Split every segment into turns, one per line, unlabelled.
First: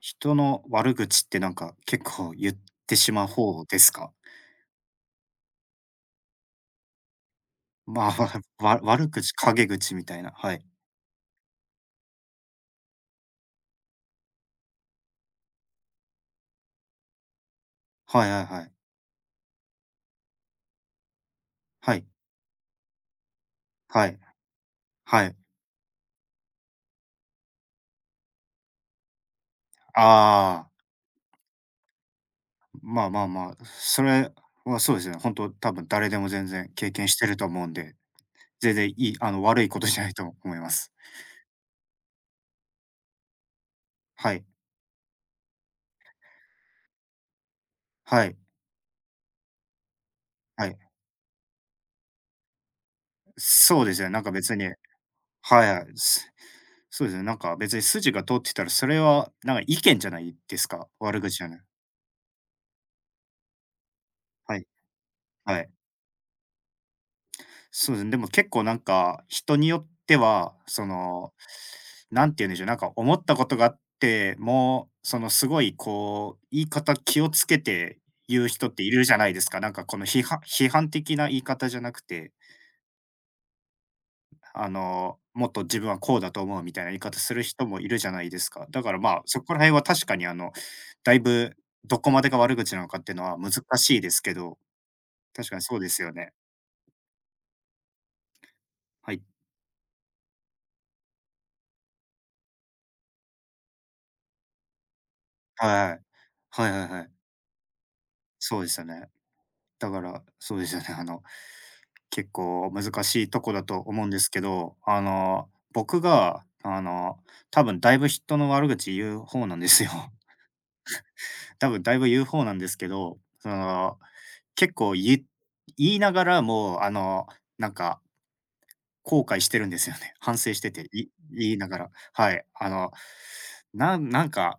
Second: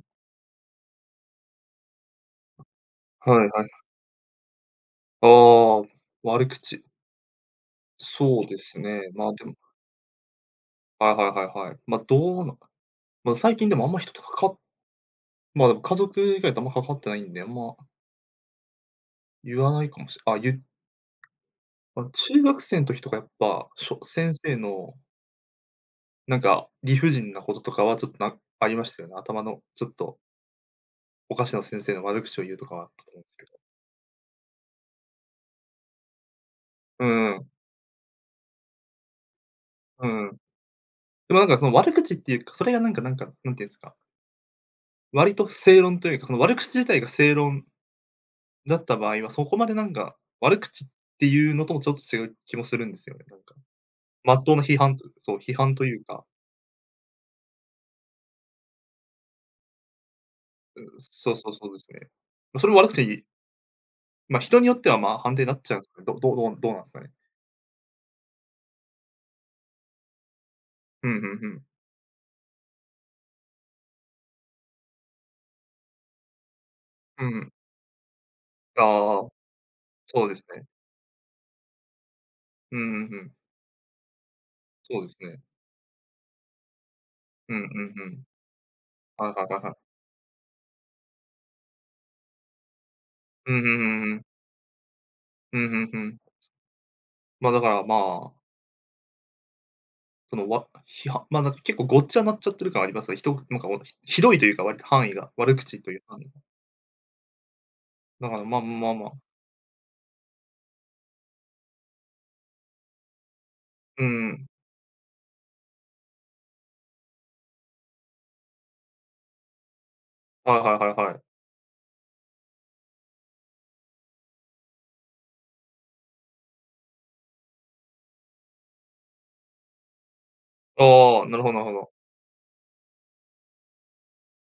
人の悪口ってなんか結構言ってしまう
はい
方
はい。
ですか？
ああ、悪口。
まあ、わ
そうで
わ
す
悪
ね。ま
口、
あ、でも
陰口みたいな、はい。
はいはいはいはい。ま、どうなま、最近でもあんま人とかかま、でも家族以外とあんま関わってないんで、あんま
はいはいはい。
言わないかもしれない。
は
ま
い。
あ、中学生の時とかやっぱ、
はい。
先生の
はい。
なんか理不尽なこととかはちょっとなありましたよね。頭のちょっと
ああ、
おかしな先生の悪口を言うとかはあっ
ま
た
あ
と思
ま
うん
あ
です
ま
けど。
あ、それはそうですね。本当多分誰でも全然経
う
験して
ん
る
う
と
ん。
思うんで、全然いい、あの、悪いことじゃ
う
ないと
ん。
思います。
でもなんかその悪口っていうか、それがなんか、なんていうんですか、
はい。
割と正論というか、その悪口自体が正論
はい。
だった場合は、そこまでなんか、悪
はい。
口っていうのともちょっと違う気もするんですよね、なんか。
そうですね、なんか
真っ
別
当な
に、
批判と、そう、批
はい
判
は
と
い、
いうか、
そうですね、なんか別に筋が通ってたら、それはなんか意見じゃないです
うん、
か？悪
そう
口じゃ
そう
ない。
そうですね。ま、それも悪口、ま、
は
人
い、
によっては、ま、判定にな
は
っ
い。
ちゃうんすかね。どうなんすかね。
そうですね、でも結構なんか、人によっては、そ
うんうんう
の、
ん。
なんて言うんでしょう、なんか思ったことがあっても、そのすごいこう、言い方気
うん
を
う
つ
ん。
けて言う人っているじゃ
あ
な
あ、
いですか。なんかこの批
そうで
判
すね。
批判的な言い方じゃなくて、
うんうんうん。
あ
そうです
の、
ね。
もっと自分はこうだと思うみたいな言い方する
うんう
人もい
ん
る
う
じゃな
ん。
いですか。だからまあ、
はい
そ
はい
こ
は
ら
いは
辺
い。
は確かにあの、だいぶどこまでが悪口なのかっていうのは難
うんうんう
しい
ん
で
う
す
ん。
けど、確か
う
に
んう
そうで
んう
すよ
ん。
ね。
ま、だからまあ、
はい。
その、わ批判ま、なんか結構ごっちゃになっちゃってる感ありますね。なんか、ひどいというか、割と範囲が、悪口と
は
いう
い。
範囲。
はいはいはい。
だから、
そ
まあ
うですよ
まあま
ね。
あ。
だから、そうですよね、あの、結構難しいとこだと思
う
うんですけ
ん。
ど、あの、僕が、あの、多分だいぶ人の悪口言う方なんですよ。
はいはいはいはい。
多分だいぶ言う方なんですけど、その、結構言いながらも、あの、なんか、後悔してるんですよね。反省してて、
ああ、なる
言
ほ
い
どなる
な
ほ
がら。
ど。
はい。あの、なんか、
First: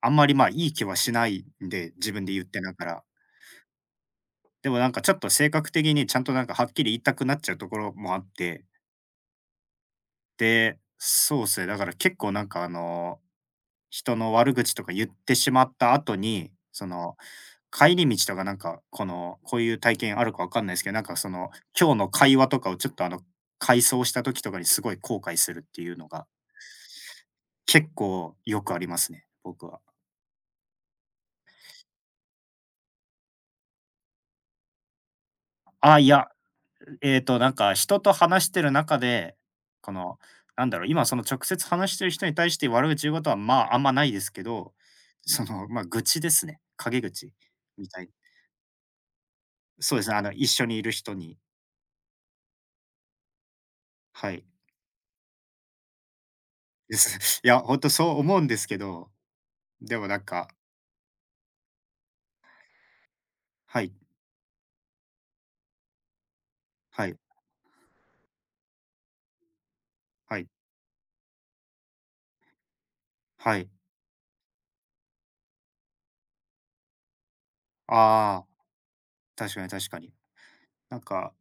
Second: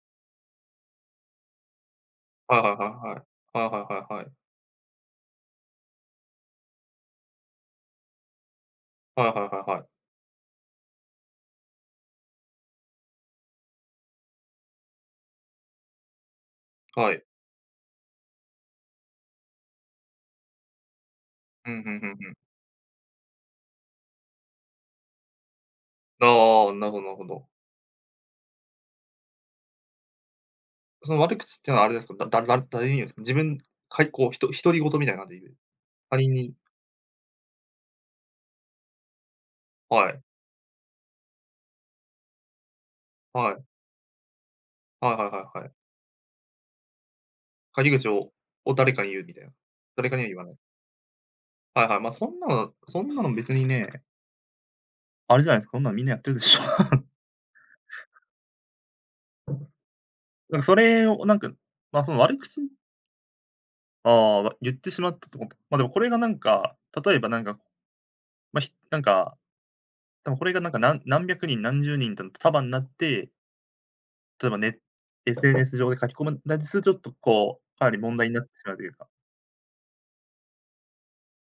あんまり、ま、いい気はしないんで、自分で言っ
は
て
いは
な
い
が
はい
ら。
はい。はいはいはいはい。
でもなんかちょっと性格的にちゃんとなんかはっきり言いたくなっちゃうところもあって、
はいはいはいはい。
で、そうっすね、だから結構なんかあの、人の悪口とか言ってしまった後に、そ
は
の、
い。
帰り道とかなんかこの、こういう体験あるかわかんないですけど、なんかその、
うん、うん
今
う
日の
んう
会
ん。
話とかをちょっとあの、回想した時とかにすごい後悔するっていうのが、
ああ、なるほどなるほど。
結構よくありますね、僕は。
その悪口っていうのはあれですか、だだだ誰に言うんですか？自分、かいこう、独り言みたいな感じで言う？
ああ、い
他
や、
人に。
なんか人と話してる中で、こ
は
の、
い。
なんだろう、今その直接話してる人に対して悪口言うことは、
は
ま
い。
あ、あんまないですけど、
はいはい
そ
はい
の、
はい。
ま、愚痴ですね。陰口み
陰
た
口
い、
を誰かに言うみたいな。
そうです
誰
ね、
か
あ
には
の、
言わ
一
ない。
緒にいる人に、
はいはい。ま、そんなの別にね、
はい。
あれじゃないですか、そんなのみんなやってるでしょ。
です。いや、ほんとそう思うんですけど、でもなんか、
なんかそれをなんか、ま、その悪口、
はい
ああ、ま、言ってしまったとこと、ま、でもこれがなんか、
は
例
い
えばなんか、ま、なんか、多
は
分こ
い
れがなんか、何百人何十人と束になって、
はい。
例えばね SNS 上で書き込まだりすると、ちょっとこう、かなり問題になっ
ああ、
てしまうというか。
確かに確かに。なんか、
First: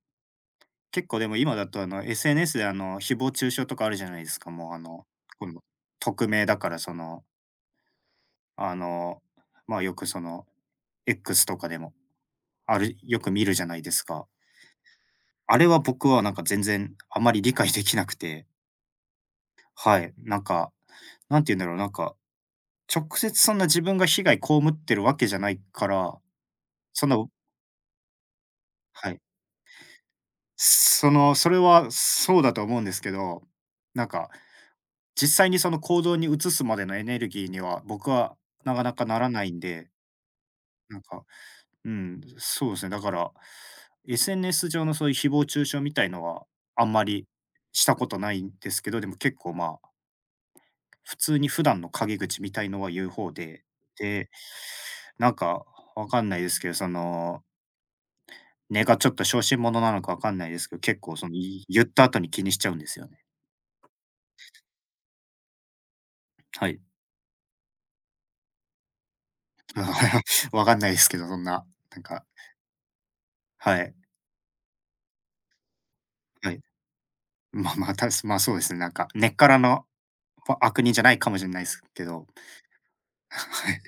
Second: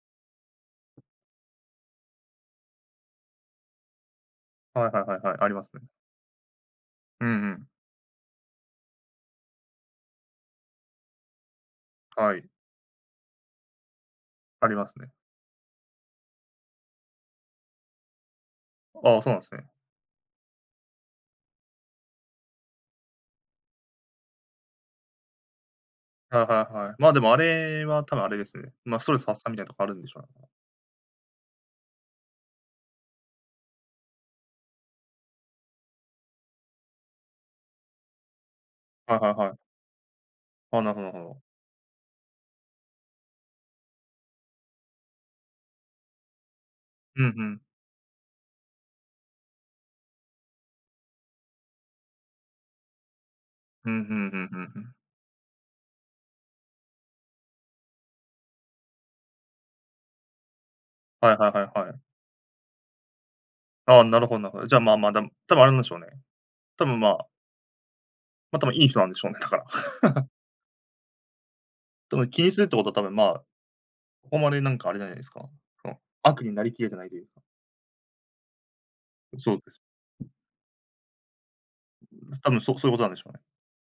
結構でも今だとあの、SNS であの、誹謗中傷とかあるじゃないですか、もうあ
はいはい
の、
はいはい、
こ
あり
の
ますね。
匿名だからその、
うんうん。
あの、まあ、よくその X とかでも、
はい、
あるよく見るじゃないですか。
ありますね。
あれは僕はなんか全然あまり理解できなくて、
ああ、そうなんすね。
はい、なんか、なんて言うんだろう、なんか、直接そんな自分が被害被ってるわけじゃないから、
はいはいはい。
そ
ま
ん
あ、
な、
でもあれは多分あれですね。ま、ス
は
トレ
い。
ス発散みたいなとこあるんでしょうね。
その、それはそうだと思うんですけど、なんか、実際にその行動に移すまでのエネルギーには、僕はなかなか
は
な
い
ら
はい
ない
はい。
んで、
ああ、なる
な
ほ
ん
どな
か、
るほど。
うん、そうですね。だから、SNS 上のそういう誹謗中傷みたいのは、あんま
うん
り
うん。
したことないんですけど、でも結構まあ、普通に普段の陰口みたいのは言う方で、
うん、ふ
で、
んふんふんふん。
なんか、わかんないですけど、その、根がちょっと小心者なのかわかんないですけど、結構そ
は
の、
いはいはい
言っ
はい。
た後に気にしちゃうんですよね。
ああ、なるほどなるほど。じゃあ、まあまあ、多分あれなんでしょうね。
はい。
多分、まあまあ、多分いい人なんでしょうね、だから。
わかんないですけど、そんな、なん
多
か、
分気にするってことは多分、まあ、
はい、
ここまでなんかあれじゃないですか、その、悪
は
に
い。
なりきれてないというか、
まあまあ、まあそうですね、なんか、根っか
そ
ら
うです。
の、悪人じゃないかもしれないですけど、
多分そうそういうことなんでし ょうね。
はい。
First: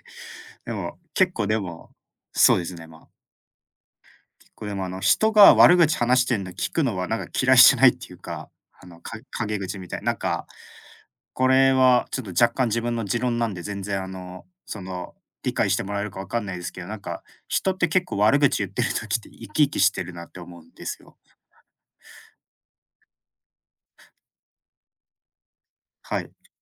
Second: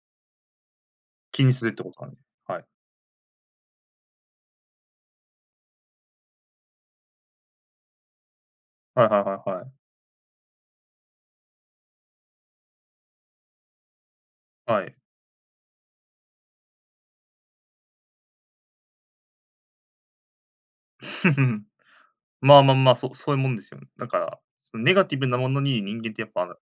でも、結
気
構
に
で
するって
も、
ことはね。
そう
は
で
い。
すね、まあ、結構でもあの、人が悪口話してんの聞くのはなんか嫌いじゃないっていうか、あの、
はいはいはい
陰
はい。
口みたい、なんか、これはちょっと若干自分の持論なんで、全然あの、そ
はい。
の、理解してもらえるかわかんないですけど、なんか、人って結構悪口言ってる時って生き生きしてるなって思うんですよ。
まあまあまあ、そうそういうもんですよね。だから、そのネガティブなものに人間っ
は
てや
い。
っぱ、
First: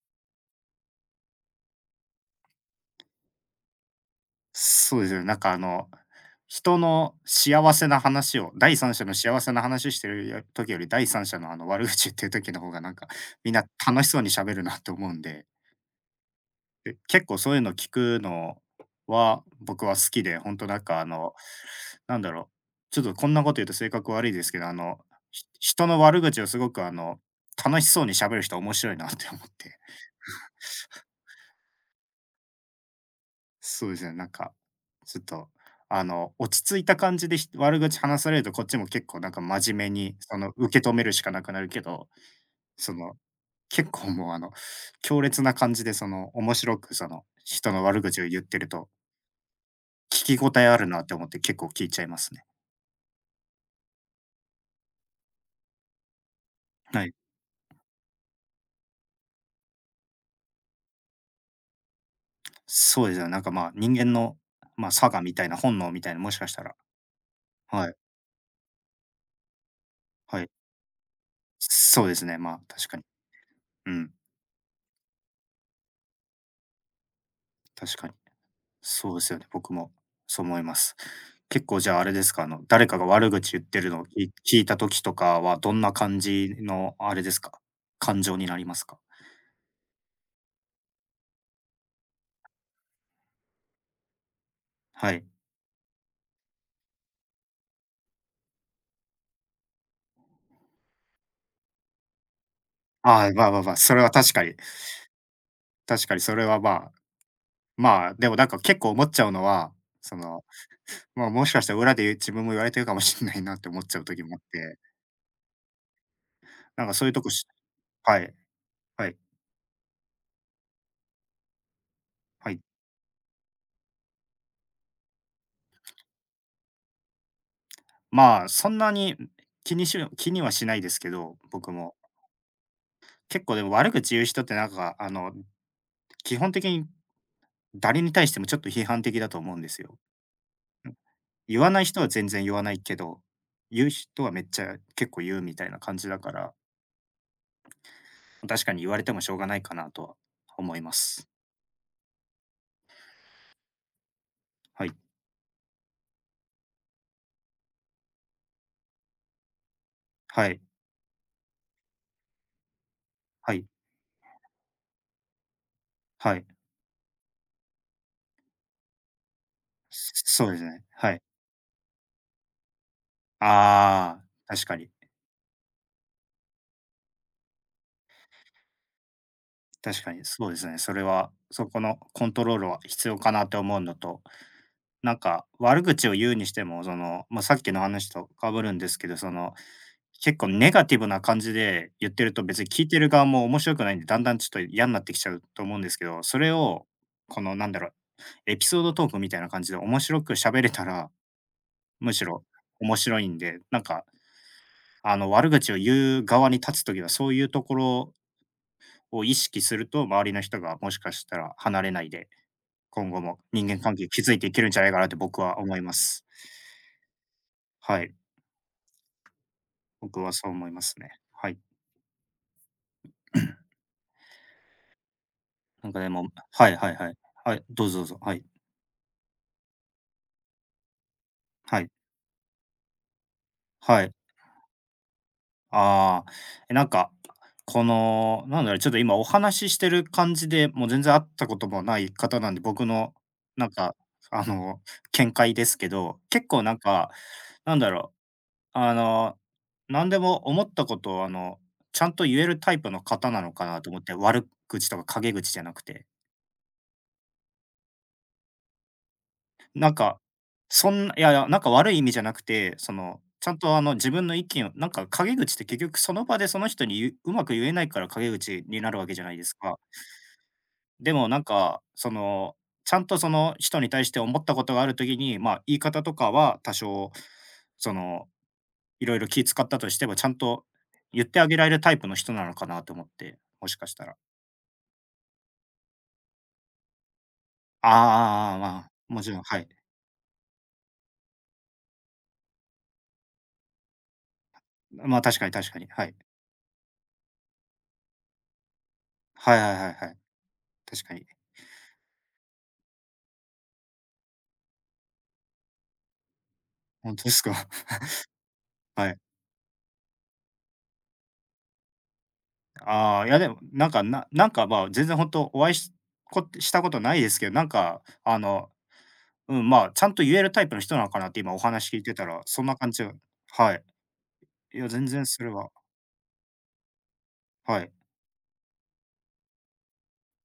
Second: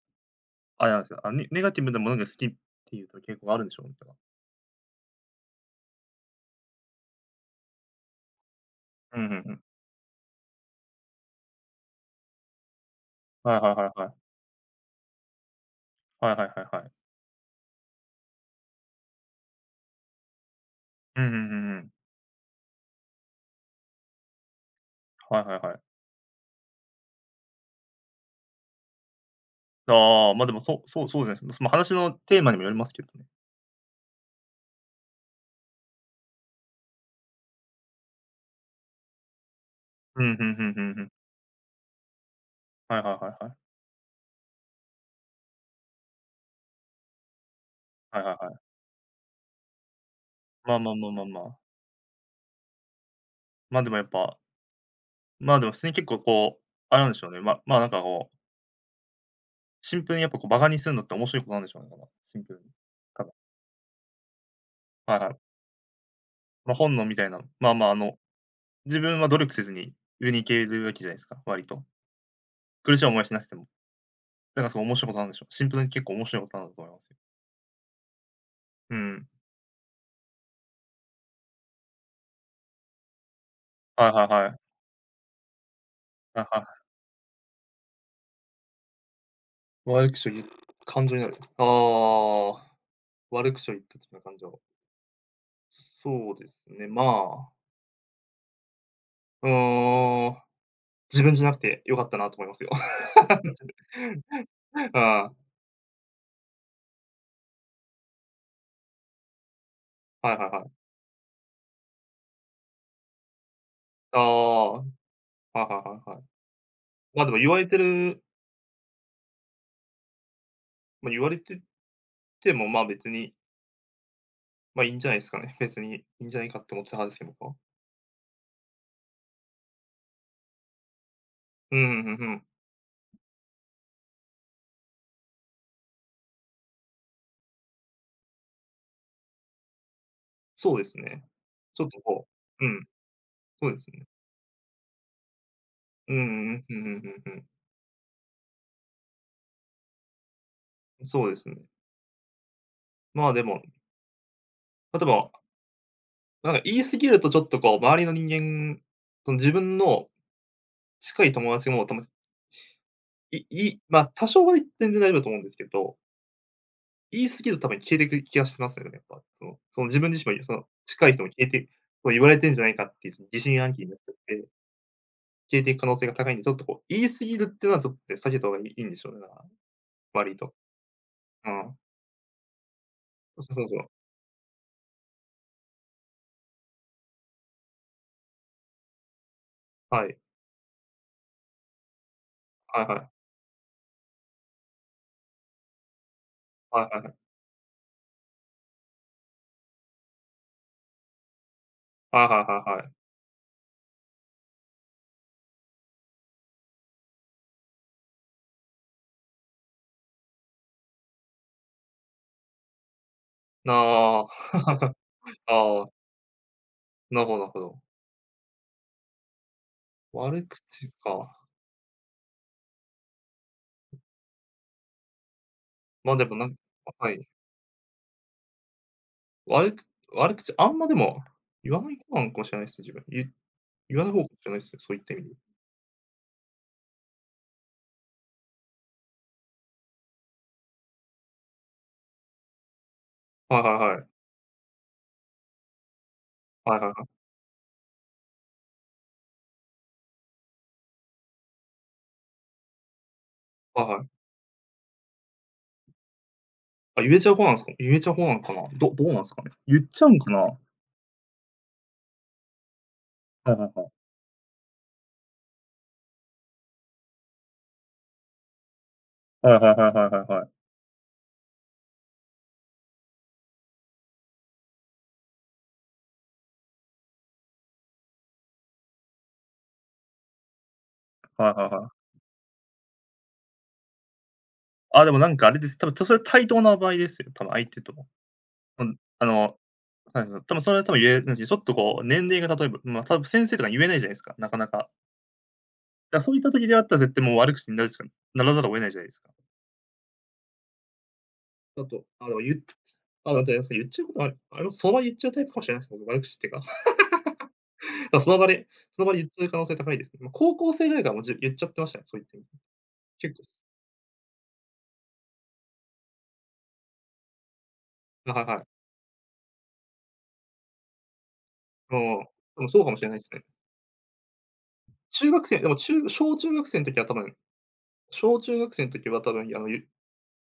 あれなんですよ、あ、ネガティブなものが好きっていうと傾向があるんでしょうね、だから。
そうですよね。なんかあの、人の幸せな話を、第三者の
うんうん
幸せ
う
な
ん。
話してるよ時より、第三者のあの悪口言ってる時の方がなんか、みん
はい
な
はいはい
楽
は
し
い。
そうに喋るなと思うんで、
はいはいはいはい。
で、結構そういうの聞くのは、僕は好きで、ほんとなんかあ
うんうん
の、
うんうん。
なんだろう、ちょっとこんなこと言うと性格悪いですけど、あの、
はいはいはい。
人の悪口をすごくあの、楽しそうに喋る人面白いなって思って。
ああ、ま、でもそうそうそうですね。その話のテーマにもよりますけどね。
そうですね、なんか、ちょっと、あの、落ち着いた感じで悪口話されると、こっちも結構なんか真面目に、
うん、
そ
うんう
の、
ん
受
う
け止
ん
め
う
る
ん。
しかなくなるけど、そ
はいは
の、
いはいはい。
結構もう、あの、強烈な感じで、その、面白く、その、人の悪
は
口
い
を
は
言っ
いは
てる
い。
と、聞き応え
ま
あ
あ
る
まあ
なっ
まあ
て
ま
思
あ
って
ま
結
あ。
構聞いちゃいますね。
まあ、でもやっぱ、まあ、でも普通に結構こう、あれ
は
な
い。
んでしょうね、まあ、なんかこう、シンプルにやっぱこう、馬鹿にするのって面白いことなんでしょうね、だから、シンプルに。
そうです
多
ね、
分。
なんか、まあ、人間の、まあ、差
はい
が
は
みたい
い。
な、本能みたいな、もしかした
ま、
ら、
本能みたいな、まあま
は
あ、あ
い、
の、自分は努力せずに上に
は
行
い。
けるわけじゃないですか、割と。
そうですね、まあ、確か
苦し
に。
い思いしなくても。
うん、
だからすごい面白いことなんでしょう。シンプルに結構面白いことなんだと思いますよ。
確かに。
う
そうで
ん。
すよね、僕もそう思います。結構じゃああれですか、あの、誰かが悪口言ってるのを
はいはいは
聞
い。
いた時とかは、どんな感
はい
じ
はい。
のあれですか、感情になりますか？
悪口を言う感情になる。ああ、悪口を言った時の感情。
はい。
そうですね、まあ、うーん。自分じゃなくて良かったなと思いますよ。
ああ、まあまあまあ、それは 確かに、
うん。あ
確かにそれはまあ、まあ、でもなんか結構思っちゃうのは、そ
あ、はい
の、
はいはい。
まあ、もしかしたら裏で言う自分も言われてるかもしんないなって思っちゃう
あ
時もあっ
あ、
て、
はいはいはいはい。
なんかそういうと
ま、
こ
でも言われて
は
る
いはい
まあ、言われて
は
て
い。
も、ま、別に、ま、いいんじゃないですかね。別にいいんじゃないかって思っちゃう派ですけど、僕は。
まあ、そんなに気にはしないですけど、僕
うん、う
も。
んうんうん。
結構でも悪口言う人ってなんかあの基本的に誰に対してもちょっと批判的だと思うんですよ。
そうですね。
言わな
ち
い
ょっ
人
と
は
こ
全然言わ
うう
ない
ん、
けど、
そうで
言う
すね。
人はめっちゃ結構言うみたいな感じ
うん
だ
う
から、
んうん、うんうんうん、
確かに言われてもしょうがないかなとは思いま
そ
す。
うですね。まあ、でも、
はい。
例えばなんか言い過ぎるとちょっとこう、周りの人間、その自分の
はい。
近い友達も、たまい
はい。
いま、多少は全然大丈夫だと思うんですけど、
はい。
言い過ぎると多分消えていく気がしますよね、やっぱ。その自分自身
そ
も
そう
そ
です
の
ね。
近
は
い
い。
人も消えて、そう言われてんじゃないかっていう疑心暗鬼になっちゃっ
あ
て、
あ、確かに。
消えていく可能性が高いんで、ちょっとこう、言い過ぎるっていうのはちょっと避けた方がいいんでしょうね、だから、
確かに
割
そう
と。
ですね。それは、
う
そ
ん。
このコントロールは必要かな
そう
と
そう
思
そ
う
う。
のと、なんか、悪口を言うにしても、その、まあ、さっきの話とかぶるんですけど、その、
はい。
結構ネガティブな感じで言ってると、別に
は
聞
い
い
は
てる
い。
側も面白くないんで、だんだんちょっと嫌になってきちゃうと思うんですけど、それ
は
を、
いはいはい。
このなんだろう、エピソードトークみたいな感じで面白く喋れたら、むし
はいは
ろ
いはいはい。
面白いんで、なんか、あの、悪口を言う側に立つ時は、そういうところを意識すると、周りの人がもしかしたら離れないで、今後も人
な
間関係築いて
あ、
いけるんじゃないかなって僕
あ
は思い
あ、
ます。
なるほどなるほど。
はい。僕は
悪
そう
口
思いますね。
か。
はい。なんかで
ま、で
も、
も
はいはいは
は
い。
い。
はい、どうぞどうぞ。はい。
悪く悪口、あんまでも言
は
わ
い。
ない方なのかもしれないですね、自分。言
は
わな
い。
い方かもしれないですね、そういった意味で。
ああ、え、なんか、ちょっと今お話ししてる感じで、もう全然会ったこともない方なんで、
はい
なん
は
か、
いはい。
あの、見解ですけど、
はいはいはい。
なんだろう、あの、なんでも思ったことを、ちゃんと言えるタイプの方なのかな
はい
と思っ
は
て、
い。
悪口とか陰口じゃなくて。
あ、言えちゃう方なんですか？言えちゃう方なのかな？どうなんすかね？言っ
なん
ちゃうん
か、
かな？は
そんな、いやいや、なんか悪い意味じゃなくて、ち
い
ゃ
は
ん
い
と
はい。
自分の意見を、なんか陰口って結局その場でその人に言う、うまく言えないから陰口になるわけじゃないで
は
す
いはい
か。
はいはいはいはい。
でもなんか、ちゃんとその人に対して思ったことがあるときに、まあ、言い方とかは多少、その、いろいろ気使ったとしても、ちゃんと言ってあ
はい
げら
は
れ
い
る
は
タイプ
い。
の人なのかなと思って、もしかしたら。
あ、でもなんかあれです。多分それ対等な場合ですよ、多分相手
あ
とも。
あああま
う
あ、
ん、
も
あ
ちろん、は
の、
い。
はいはい。多分それは多分言えるし、ちょっとこう年齢が例えば、ま、多分先生とか言えないじゃないですか、なかなか。
まあ、確かに確かに、はい。
だそういった時であったら絶対もう悪口になるしかならざるを得ないじゃないですか。
はいはいはいはい。確かに。
だと、あの、あ、だってなんすか、言っちゃうことあるあれもその場で言っちゃうタイプかもしれないですね、悪口っていうか。
本当ですか？
だ、その場でその
は
場
い。
で言っちゃう可能性高いですね。ま、高校生ぐらいからもう言っちゃってましたね、そう言って。
ああ、い
結
や
構
でも、なんか、まあ、本当お会いしたことないですけど、
あ、はいはい。
うん、まあ、ちゃんと言えるタイプの人なのかなって今お話聞いて
もう、
たら、
で
そん
も
な
そうか
感
もし
じ
れ
は。
ないですね。
はい。いや、全然
中
そ
学
れ
生
は。
でも、中小中学生の時は多分
はい。
小中学生の時は多分、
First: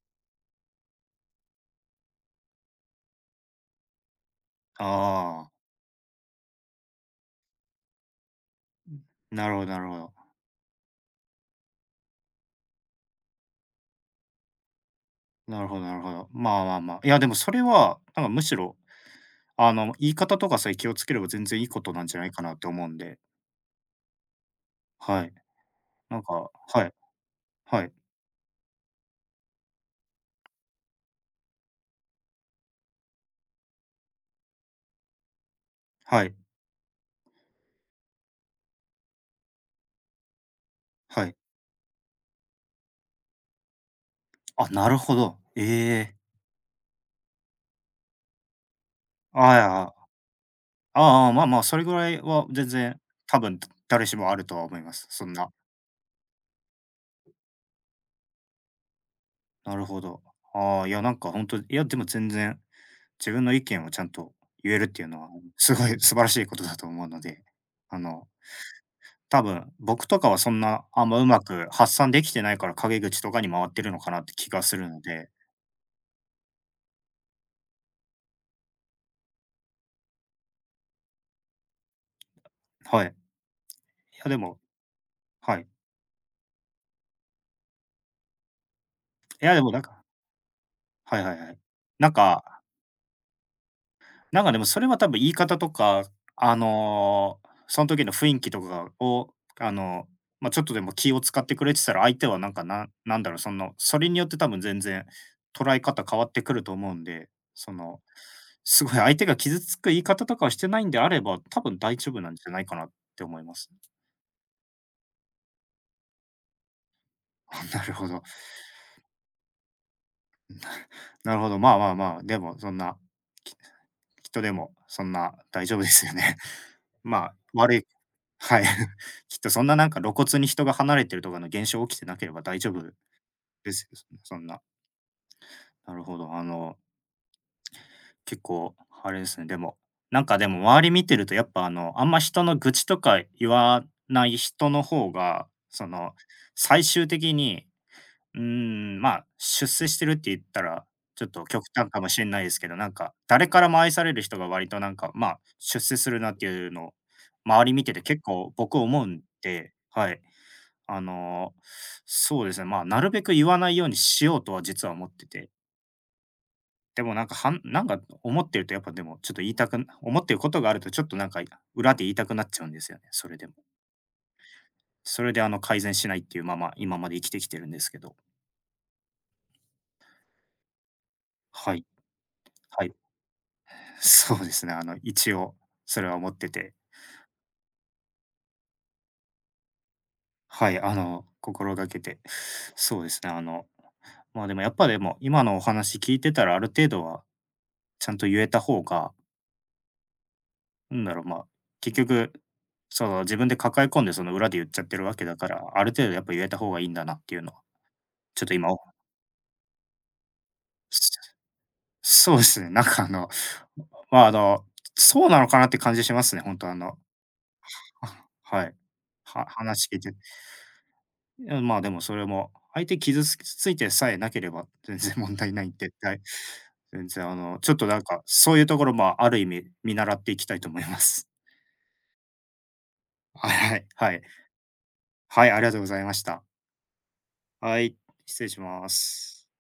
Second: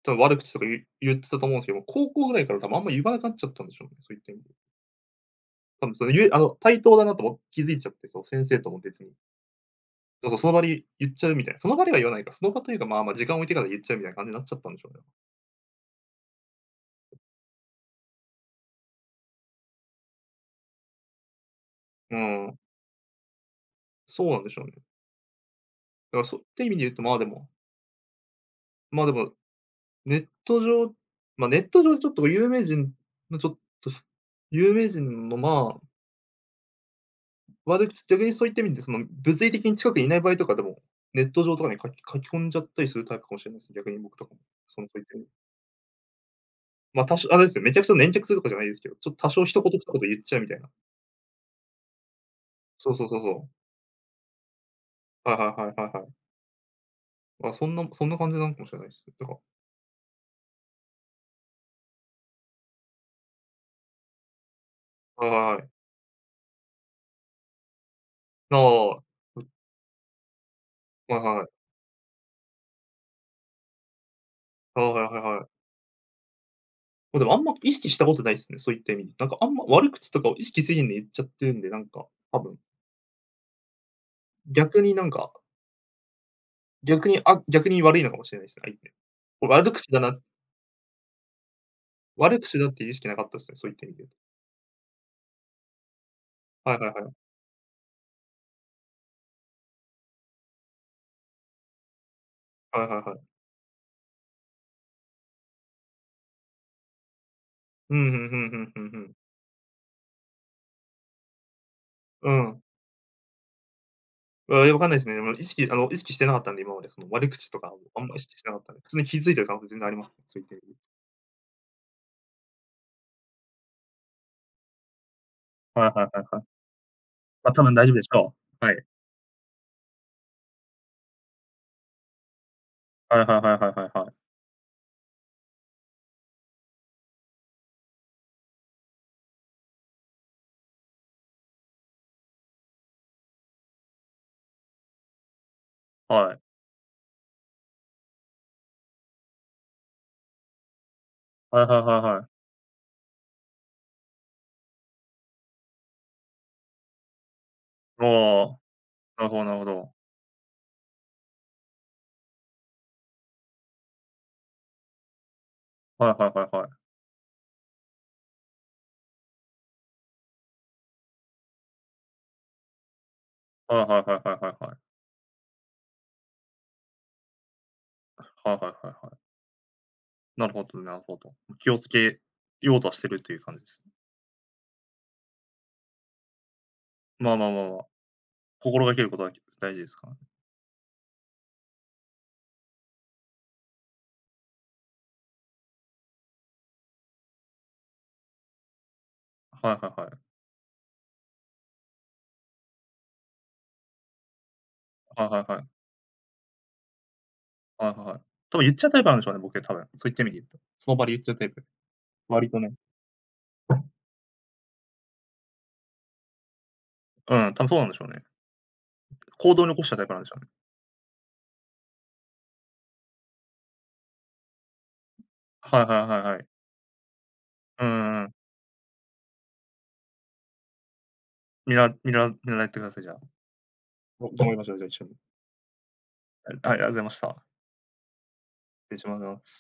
多分悪口とか言ってたと思うんですけど、高校ぐらいから多分あんま言わなくなっちゃったんでしょうね、そういった意味で。
ああ、
多分そのゆえあの、対等だなとも気づいちゃって、そう、先生とも別に。
なるほどなるほど。
そうそう、その場で言っちゃうみたいな。その場では言わないか、その場というか、まあまあ時間置いてから言っちゃうみたいな感じになっちゃったんでしょうね。
なるほどなるほど。まあまあまあ。いや、でもそれは、なんかむしろ、言い方とかさえ気をつければ全然いいことなん
う
じゃないかなっ
ん、
て思うんで、
そうなんでしょうね。
はい。
だからそうって意味で
は
言
い、
うと、まあ、でも
はい、
まあ、でもネット上ネット上でちょっと有名人のちょっとし有名人の、まあ、
はい、
悪口逆にそういった意味で、その、物理的に近くにいない場合とかでも、ネ
は
ッ
い。
ト上とかに書き込んじゃったりするタイプかもしれないです、逆に僕とかも。
あ、
そ
な
のそ
る
ういった
ほ
意味で。
ど。ええ。
まあ、多少あれですよ、めちゃくちゃ粘着するとかじゃないですけど、ちょっと多少
ああ、い
一言一
や。
言言っちゃうみたいな。
ああ、まあまあ、それぐらいは全
そう
然、
そうそうそ
多
う。
分、誰しもあるとは思います、そん
はいは
な。
いはいはいはい。まあ、そんな感じなのかもしれないです。とか
なるほど。ああ、いや、なんかほんと、いや、でも全然、自分の意見をちゃんと言えるっていうの
は
は、
いはいは
す
い。
ごい 素晴らしいことだと思うので、あの、
ああ、
多分、僕とかはそんな、あん
は
ま
い
うま
はい。
く発散できてないから、陰口とかに回ってるのかなって気がす
は
る
いは
の
いはい
で、
はい。ま、でもあんま意識したことないですね、そういった意味で。なんかあんま悪口とかを意識せずに言っちゃってるんで、なんか、多分、
はい。いや、でも
逆になんか、
はい。
逆に悪いのかもしれないですね、相手。
い
こ
や、
れ
でも
悪
なん
口だ
か
な
はいはいはい。なん
悪口
か
だっていう意識なかったですね、そういった意味で言うと。
なんかでもそれは多分言い方とか、あ
はいはいはい。
の、その時の雰囲気とかを、あの、まあ、ちょっとでも気を使ってくれてたら、相手はなんか、
は
な
いはいは
なんだ
い。
ろう、その、それによって多分全然捉え方変わってくると思うんで、そ
う
の、
ん、ふんふんふんふ
すご
ん
い
ふん。
相手が傷つく言い方とかをしてないんであれば、多分大丈夫
う
なんじゃな
ん。
いかなって思います。
あ、いや、わかんないですね。でも意識してなかったんで、今までその悪口と かを
なる
あ
ほ
んま意
ど、
識してなかったんで、普通に傷ついてる可能性全然ありますね、そういった意味で。
なるほど。まあまあまあ、でもそんな、ききっとでも、そんな大丈夫で
はいは
す
い
よ
はい
ね。
はい。
まあ、
ま、多分
悪い。
大丈夫でしょ
はい。
う。はい。
きっとそんな、なんか露骨に人が離れてるとかの現象起きてなければ大丈夫
はいはいはいは
で
いは
す
いは
よ、
い。
そんな。なるほど。結構あれですね、でも、なんかでも周り見てると、やっぱあんま人の愚痴とか言わない人の方が、
はい。
最終的に、うーん、まあ、出世してるって言ったら、ちょっと極
はいはい
端
は
か
い
もし
は
れ
い。
ないですけど、なんか、誰からも愛される人が割となんか、まあ、出世するなっていうのを、周り見てて
あ
結構
あ、
僕思うん
なるほどなるほ
で、
ど。
はい。あの、そうですね、まあ、なるべく言わないようにしようとは実は思ってて、
はいはいはいはい。
でもなんか、なんか思ってると、やっぱでもちょっと言いたくな思ってることがあるとちょっとなんか裏で言いたくなっちゃうんですよね、それでも。
はいはいはいはいはいはい。
それで改善しないっていうまま、今まで生きてきてるんですけど。
はいはいはいはい。なるほどなるほど。気
は
を
い、
つけよう
は
と
い。
はしてるっていう感じです。
そうですね、一応それは思ってて、
まあまあまあまあ、心がけることは大事ですからね。
はい、心がけて、そうですね、まあ、でもやっぱでも今のお話聞いてたら、ある程度はちゃんと言えた方が、
はいはいはい。
なんだろう、まあ、結局、自分で抱え込んで、裏で言っちゃってるわけ
はい
だ
はい
か
は
ら、
い。
ある程度やっぱ言えた方がいいんだなっていうのは、
はいはいはい。
ちょっと
多分
今
言っ
お
ちゃうタイプなんでしょうね、僕多分。そう言ってみて言うと。その場で
そ
言っちゃうタイプ。
そうで
割と
すね、
ね。
まあ、そうなのかなって感じしますね、本当、
うん、多分そうなんでしょうね。
あ、はい。
行動に起こ
話
しちゃ
聞
う
い
タイ
て。
プなんでしょうね。
いや、まあ、でもそれも、相手傷つついてさえなければ全然問題ないっ
はい
て。
はい
は
は
い、
いはい。
全然、ちょっ
う
となんか、
んうん
そういうところもある意味見習っていきたいと思います。
見習ってください、じゃあ。
はいはい。はい。
お頑張りましょう、じゃあ一緒に。
はい、ありがとうございました。
はい、ありがとうございました。失
はい、失礼しま
礼しま
す。
す。